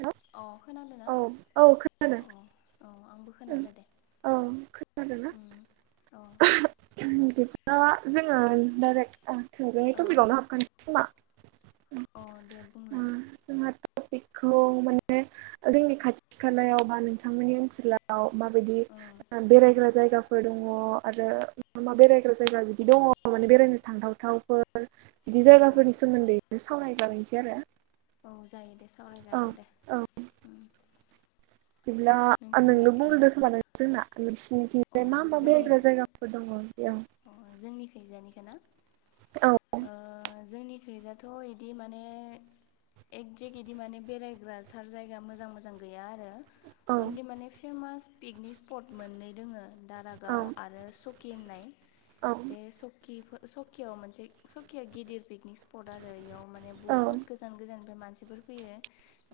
हेल' अ खोनादों ना औ औ अ खोनादों औ आंबो खोनादो दे औ खोनादोंना उ अ बिदिब्ला जोङो डाइरेक्ट ओ थोंजोङै औ टपिक आावनो हाबखानोसै खोमा अ दे बुंलाय जोंहा टपिकखौ माने जोंनि खाथि खालायाव बा नोंथांमोननि ओनसोलाव माबायदि ओ बेरायग्रा जायगा बो दङ आरो मा-मा बेरायग्रा जायगा बिदि दङ माने बेरायनो थांथावथावफोर बिदि औ औ जायगाफोरनि सोमोन्दैनो सावराय जालायनोसै आरो। औ जायो दे औ सावरायजागोन दे। औ बिदिब्ला नोंनो बुंग्रोदो खोमा नों जोंना मिस नोंसोरथिंफ्राय मा-मा बेरायग्रा जायगाफोर दङ बेयाव अ जोंनि खैजानिखौ ना औ ओ जोंनि खैजायथ' इदि माने एकजेक इदि माने बेरायग्रा थार जायगा मोजां-मोजां गैया आरो। औ अनलि माने फेमास पिकनिक स्पट मोननै दोङो। औ दारागाव आरो सकि होननाय खाथि जायोना औ बे सकि सकियाव मोनसे सकियाव गिदिर पिकनिक स्पट आरो इयाव माने बुहुत गोजान गोजाननिफ्राय मान मानसिफोर फैयो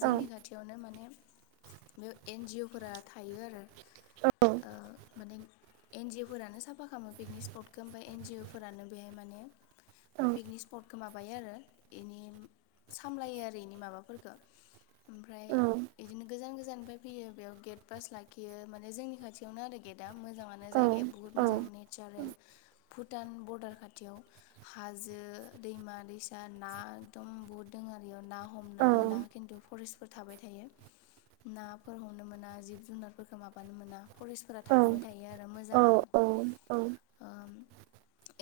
जोंनि खाथियावनो माने बे एन जिअ फोरा थायो आरो ओ माने एन जि अ फोरानो साफा खामो पिकनिक स्फ फटखौ ओमफाय एन जिअ फोरानो बेहाय माने पिकनिक स्पटखौ मा बायो आरो एनि सामलायो आरो एनि माबाफोरखो। ओमफ्राय इदिनो गोजान-गोजान फाय फैयो बेयाव गेट पास लाखियो माने जोंनि खाथियावनो आरो गेटआ मोजाङानो जायगाया बहुत मोजां नेचारेल। [inaudible] भुटान बरदार खाथियाव हाजो दैमा दैसा ना एकदम बहुद दोङो। इयाव ना हमना मोना खिन्थु फरेस फोर थाबाय थायो नाफोर हमनो मोना जिब जुनारफोरखौ माबानो मोना। फरेस्टफोरा थाखाबाय थायो आरो मोजाङानो। ओम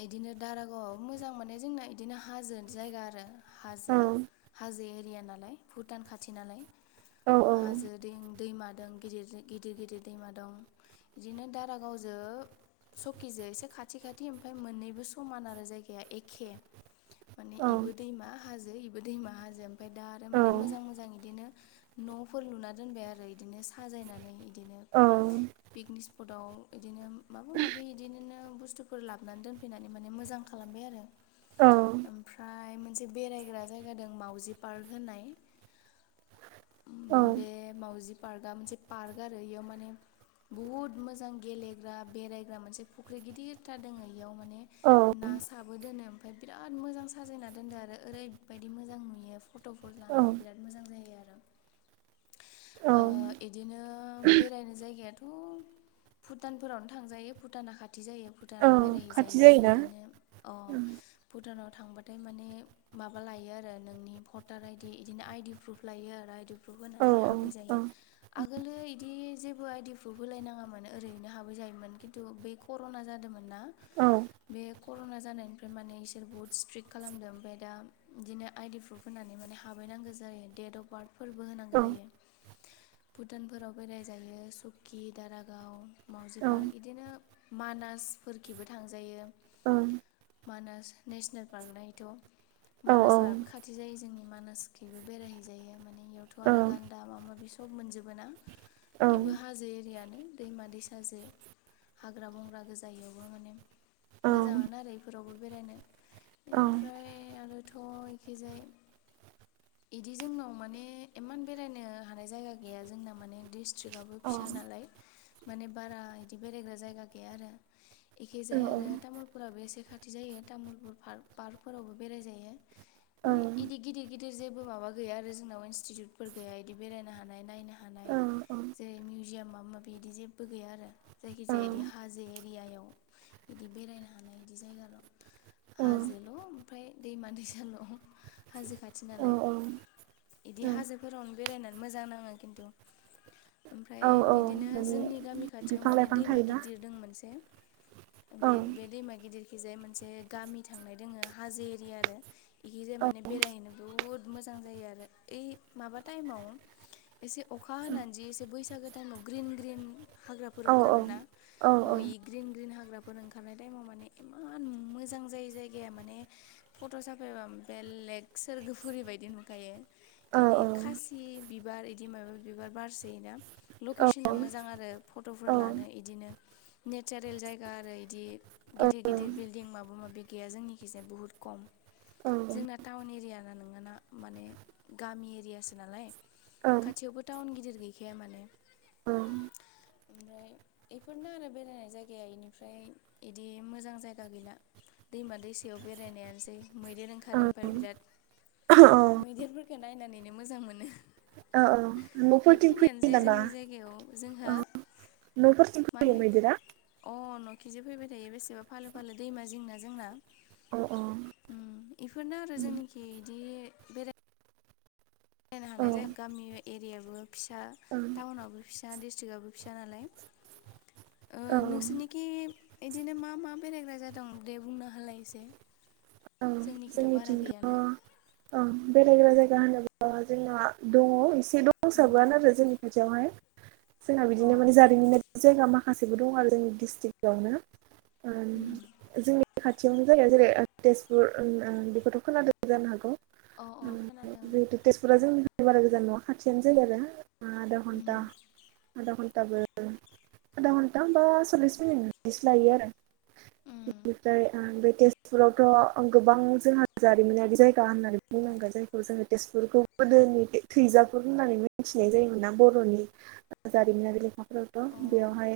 इदिनो दारागावआव मोजां माने जोंना इदिनो हाजो जायगा आरो। हाजो-हाजो एरिया नालाय भुटान खाथि नालाय। हाजो दों दैमा दों गिदर-गिदिर-गिदिर दैमा दं बिदिनो दारागावजो सकिजो एसे ए खाथि-खाथि ओमफ्राय मोननैबो समान आरो जायगाया एखे माने इबो दैमा। हाजो इबो दैमा हाजो ओमफाय दा आरो माने मोजां-मोजां इदिनो न'फोर लुना दोनबाय आरो इदि दिनो साजायनानै इदिनो पिकनिक स्पटाव इदिनो माबा माबि इदिनो नो ओ बुसथुफोर लाबोनानै दैनफैनानै मोजां खालामबाय आरो ओमफ्राय मोनसे बेरायग्रा जायगा दं मावउजि पार्क होननाय। बे मावउजि पार्कआ मोनसे पार्क आरो इयाव माने बुहुत मोजां गेलेग्रा बेरायग्रा मोनसे फु ख्रि गिदिरथार दोङो इयाव माने ना साबो दोनो। ओमफ्राय बिराद मोजां साजायना दोनदो आरो ओरैबायदि मोजां नुयो। फट'फोर लानो बिराद मोजां जायो आ [inaudible] इदिनो बेरायनो जायगायाथ'। भुटानफोरावनो थांजायो भुटाना खा थि जायो भुटानाव बेरायहैजायो इदिनो अ। भुटानाव थांबाथाय माने माबा लायो आरो नोंनि भटार आइदि इदिनो आइडि प्रुफ लायो आरो। आइदि प्रुप होनानै हाबै जायो आगोलो बिदि जेबो आइडि प्रुफ होलायनााङामोन ओरैनो हाबै जायोमोन खिन्थु बे कर'ना जादोंमोनना। बे कर'ना जानायनिफ्राय माने इसोर बुहुत स्ट्रिक्ट खालामदों ओमफाय दा इदिनो आइडि प्रुफ होना नै माने हाबैनांगौ जायो डेट अफ बार्थ फोरबो होनांगौ जायो। भुटानफोराव बेराय जायो सुकि दारागाव मावउजि पार्क इदिनो मानासफोरखिबो थांजायो। मानास नेसनेल पार्क हायथ'। मानासआबो खाथि जायो जोंनि मानासखैबो बेरायहैजायो माने इयावथ' आरो गान्दा माबा माबि स सब मोनजोबोना इबो हाजो एरियानो दैमा दैसाजो। हाग्रा बंग्रा गोजाययावबो माने मोजाङानो आरो इफोरावबो बेरायनो। इनिफ्राय आरोथ इखैजाय। इदि जोंनाव माने इमान बेरायनो हानाय जायगा गैया जोंना माने दिस्ट्रिक आबो फिस सा नालाय माने बारा इदि बेरायग्रा जायगा गैया आरो इखैजाय आरो तामुलपु फोराबो एसे खाथि जायो तामुलपुर पार्क पार्क फोरावबो बेराय जायो माने इदि गिदिर गिदिर जेबो माबा गैया आरो जोंनाव इन्स्टिटिउटफोर गैया इदि बेरायनो हानाय नायनो हानाय। जेरै मिउजियाम माबा माबि बिदि जेबो गैया आरो जाय खिजाया इदि हाजो एरियायाव इदि बेरायनो हानाय इदि जायगा दं। हाजोल' ओमफ्राय दैमा दैसााल' हाजो खाथि औ नालाय। इदि औ हाजोफोरावनो बेरायनानै मोजां नाङो खिन्थु। औ ओमफ्राय बिदिनो माने जोंनि गामि खाथियाव बिफां माने लाइफां दैमा थायोना गिदिर दों मोनसे। औ बे बे दैमा गिदिर बेखिंजाय मोनसे गामि थांनाय दोङो हाजो एरिया आरो इखिजाय माने बेरायहैनो बहुत मोजां मोजां जायो आरो ओइ माबा टाइमाव एसे अखा हानानै जि एसे बैसागो टाइमाव ग्रिन ग्रिन हाग्राफोर औ ओंखारोना औ अ इ ग्रिन ग्रिन हाग्रा फोर ओंखारनाय टाइमाव माने इयान मोजां जायो जायगाया माने फट' साफायबा बेलेग सोरगोफुरि बायदि नुखायो औ इदि खासि बिबार इदि माबा माबि बिबार बारसोयो ना औ लकेसना मोजां आरो फट' औ लानो इदिनो नेचारेल जायगा आरो इदि गिदिर गिदिर बिलदिं माबा माबि जोंनिखैजाय बुहुत खम। जोंना टाउन एरिया ना नोंङाना माने गामि एरियासो नालाय। औ खाथियावबो टाउन गिदिर गैखाया माने। अ ओमफ्राय बेफोरनो आरो बेरायनाय जायगाया इनिफ्राय इदि मोजां जायगा गैला। दैमा दैसायाव बेरायनायानोसै मैदेर ओंखारो ओमफ्राय बिराद। औ औ मैदेरफोरखौ नायनानैनो मोजां मोनो। न'फोरथिं एखिनियानो फैयो जे नामा जोंनि जायगायाव जों हो औ न'फोरथिं फैयो मैदेरा? इदिनो फैबाय थायो बेसेबा फालो फालो दैमा जिंना जोंना। औ औ ओम इफोरनो आरो जोंनिखि इदि बेराय मिलायनो औ हानाय जाया गामि एरियाबो फिसा टाउनावबो फिस सा डिस्ट्रिकाबबो फिसा नालाय। ओ औ नोंसोरनिखि इदिनो मा मा बेरायग्रा जायगा दं दे बुंनो हालाय एसे [inaudible] जोंनिखिथ' बारा जोंनिथिंथ' गैयानो। औ बेरायग्रा जायगा होनोब्ला जोंना दङ एसे उम दंसाबोआनो आरो जोंनि खाथियावहाय। जोंना अ बिदिनो माने जारिमिनारि जायगा माखासेबो दं आरो जोंनि डिस्ट्रिक्यावनो। ओं जोंनि खा थियावनो जायो जेरै तेजपुर ओं बेखौथ' खोनादों जानो हागौ? अ ओम खोनादों जिहेथु तेजपुरा जोंनिफ्राय बारा गोजान नंआ खाथियानो जायो आरो। आदा उम घन्ता आदा घन थाबो आदा घन्टा बा सल्लिस मिनिटसो लायो आरो। उम बेनिफ्राय आ बे तेजपुरावथ' गोबां जोंहा जारिमिनारि जायगा होननानै बुनांगोन जायखौ जोङो तेजपुरखौ गोदोनि थैजाफुर होननानै मिथिनाय जायोमोनना बर'नि। जारिमिनारि नोंथां। अ थ' बेयावहाय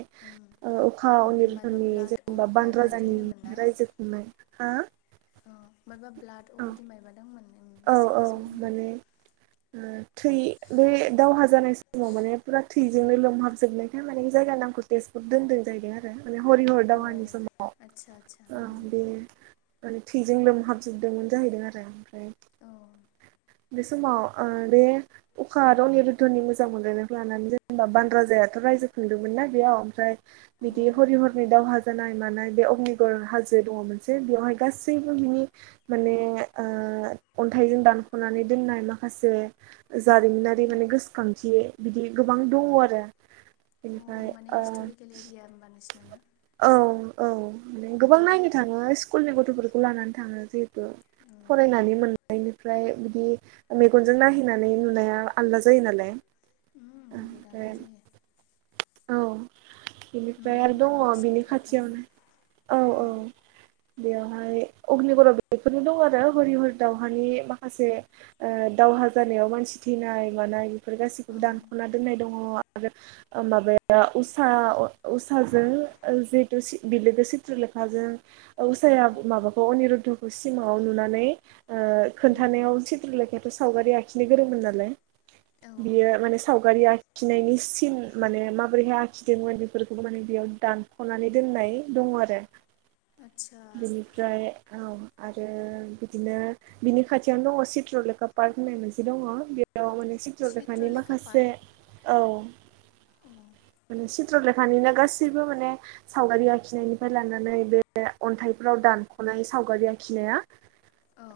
अखा माबा अनिरुधननि ब्लाड अफ जेनेबा बान माबा बिदि राजानि रायजो खुंनाय। हा? माबा ब्लाद अबेदि मायबा दंमोन। ओं औ एसे औ गोसोआव माने फैनांदों थै बे दावहा जानाय समाव माने फुरा थै थैजोंनो लोमहाबजोबनायखाय माने जायगा नामखौ तटेजपुक दोनदों जाहैदों आरो। माने हरि हर दावहानि समाव आदसा आदसा ओं बे माने थैजों लोमहाबजोबदोंमोन जाहैदों आरो ओमफ्राय ओं बे समाव ओ बे अखा रनिरुधनि मोजां मोनलायनायखौ लानानै जेनबा बान राजायाथ' राय्जो खुंदोंमोनना बेयाव ओमफ्राय औ बिदि हर हरनि दावहा जानाय मानाय बे अगनिगर हाजो दङ मोनसे बेवहाय गासैबो बिनि माने ओ अन्थाइजों दानख'नानै दोननाय माखासे अ जारिमिनारि उम माने गोसोखांथि बिदि गोबां दंओ आरो अ बिनिफ्राय माने ओ हिस्ट'रिकेल एरिया होमबा नोंसिना ना औ औ गोबां उम नायनो थाङो स्कुलनि गथ'फोरखौ लानानै थाङो जेबो उम फरायनानै बेनिफ्राय बिदि मेगनजों नायहैनानै नुनाया आलदा जायो नालाय। उम बहुद आलदा फ्राय जायो औ। बेनिफ्राय आरो नुनानै माने दङ गोसोआव बिनि थाखायो खाथियावनो औ औ। बेवहाय अग्निगराव बेफोरनो दं आरो हरि हरि दाावहानि माखासे दउ खहा जानायाव मानसि थैनाय मानाय बेफोर गाससिखौबो औ दानख'ना दोननाय दङ आरो। माबाया उसा उसाजों जिहेतु बिल सिथ्रलेखाजों अ उसाया अ माबाखौ अनिरुधखौ सिमाङाव नुनानै उम उम खोन्थानायाव सिद्र लेखा सावगारि आखिनो गोरोंमोन नालाय औ औ बियो माने सावगारि आखिनायनि सिन माने माबोरैहाय आखिदोंमोन बेफोरखौ माने बेयाव दानख'नानै दोननाय दङ आरो। आदसा बिनिफ्राय आरो बिदिनो बिनि खाथियावनो दङ चत्रलेखा पार्क होननाय मोनसे दङ बे औ माने सिट्र लेखानि चित्रलेखा माखासे पार्क औ माने सिथ्र लेखानिनो गासैबो माने सावगारि आखिनायनिफ्राय लानानै बे अन्थाइफ्राव दानख'नाय सावगारि आखिनाया औ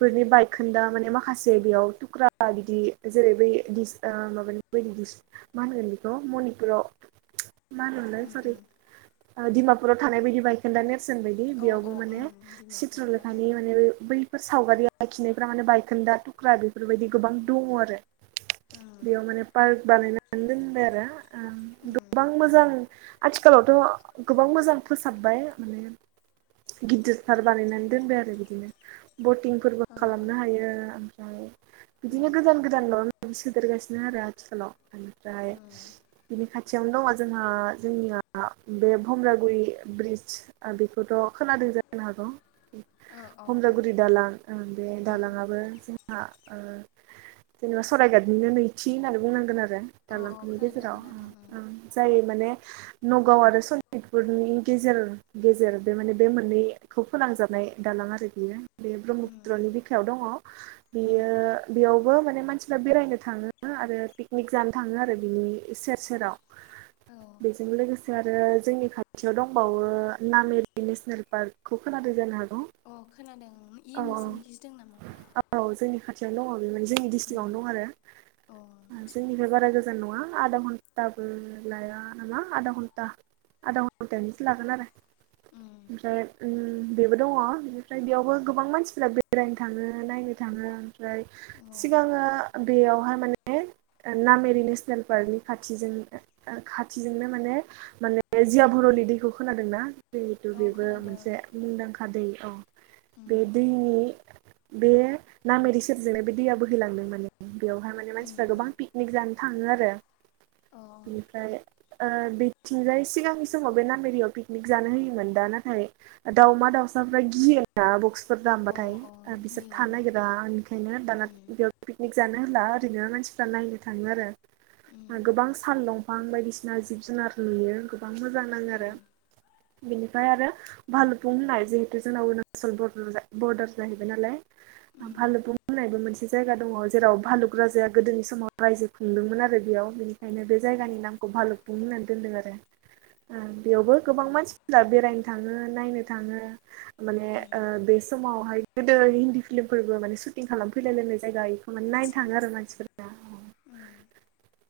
फोरनि ब खोनदा माने माखासे बेयाव थुख्रा बिदि जेरै बै स माबानि बादिस मा होनगोन? मनिपुराव मा होनलाय उम सरि उम डिमापुराव थानाय बायदि बाइक खोन ने अ अ बेयावबो मान्रे उम सिथ्र डिमापुराव थानाया लेखानि बैफोर सावगारि। आखिनायफ्रा माने बायखोन्दा थुख्रा बेफोरबायदि गोबां दङ आरो। उम बेयाव माने पार्क बानायनानै दोनबाय आरो गोबां मोजां आथिखालावथ' गोबां मोजां फोसाबबाय उम। गिदिरथार बानायनानै दोनबाय आरो बिदिनो बटिंफोरबो अ अ खालामनो हायो। ओमफ्राय बिदिनो गोदान गोदानल' सोदेरगासिनो आरो आथिखालाव निफ्राय। नि खाथियावनो दङ जोंहा जोंनिया बे भुम्रागुरि ब्रिज बेखौथ ' खोनादों जानो हागौ। अ अ उम हमजागुरि दालां बे उम दालाङाबो जोंहा जेनेबा सरायघाटनिनो नैथि होननानै बुंनांगोन आरो। आरो अ दालांफोरनि खोनादों गेजेराव खोनादों जाय माने। नगाव आरो सनितपुरनि गेजेर गेजेर बे माने बे मोननैखौ फोनांजाबनाय। दालां आरो बियो उम ब्रह्मपुत्र उम बिखायाव दंङो बियो बेआवबो माने मानसिफ्रा बेरायनो थाङो आरो पिकनिक जानो थाङो आरो बिनि सेर सेराव। औ बेजोल लोगोसे आरो जोंनि खाथियाव दंबावो नामेरि नेसनेल पार्कखौ खोनाय जानो हागौ? अ खोनादों इयो औ नोंसोरनि दों नामा? खाथियाव दङ बे मान जोंनि डिस्ट्रिक्ट उम आआवनो दं अ आरो आदसा जोंनिफ्राय बारा गोजान नङा आदगघन्टाबो लाया आदगघन्टा आदा घन्टानिसो लागोन आरो। उम ओमफ्राय बेबो दङ ओनिफ्राय बेयावबो गोबां मानसिफ्रा बेरायनो थाङो नायनो थाङो। ओमफ्राय अ सिगाङो बेयावहाय माने नामेरि नेसनेल पार्कनि खाथिजों खाथिजोंनो माने माने जिया भुरनि दैखौ खोनादोंना जिहेथु अ बेबो खोनादों मोनसे मुंदांखा दै। औ उम बे दैनि बे नामेरि सेरजोंनो बे दैया बोहैलांदों माने। बेवहाय माने उम मानसिफ्रा उम गोबां पिकनिक जानो थां थाङो आरो अ ओमफ्राय बिथिंजाय सिगांनि समाव बे नामेरियाव पिकनिक जानो होयोमोन दा नाथाय दाउमा दाउ साफ्रा गियोना बक्स फोर अ दामबाथाय अ बिसोर गियो थानो नागिरा बेनिखायनो दाना ओं बेयाव पिकनिक जानो होला ओरैनो मानसिफ्रा नायनो थाङो आरो। उम गोबां साल बिफां बायदिसिना जिब-जुनार नुयो गोबां मोजां नाङो आरो। बेनिफ्राय आरो भालुकफुं होननाय जिहेतु जोंना अरुणाचल बर बरदार जाहैबाय नालाय। उम भालुकफुं होननायबो मोनसे जायगा दङ जेराव भालुक राजाया गोदोनि समाव रायजो खुंदोंमोन आरो बेयाव बेनिखायनो बे अ जायगानि नामखौ भालुकफुं होननानै दोनदों आरो। ओं बेयावबो गोबां मानसिफोरा बेरायनो थाङो, नायनो थाङो माने ओ बे समावहाय गोदो हिन्दी फिल्मफोरबो माने सुटिं खालामफैलाय लायनाय जायगा बेखौ माने नायनो आदसा थाङो आरो मानसिफोरा। औ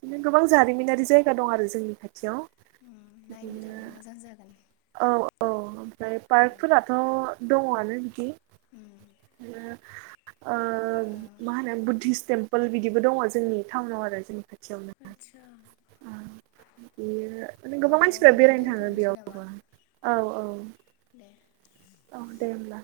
बिदिनो गोबां जारिमिनारि जायगा दं आरो जोंनि खाथियाव। उम नायनो बिदिनो थांनो मोजां जागोन औ औ ओमफ्राय पार्कफोराथ' दङआनो बिदि ओ मा होनो बुद्धिस टेम्पोल बिदिबो दङ जोंनि टाउनाव आरो जोंनिफ्राय आतसा बेयो ओ माने गोबां मानसिफ्रा बेरायनो थाङो दोनथ'नोसै बेयाव। नामा बा औ औ दे औ दे होनोमब्ला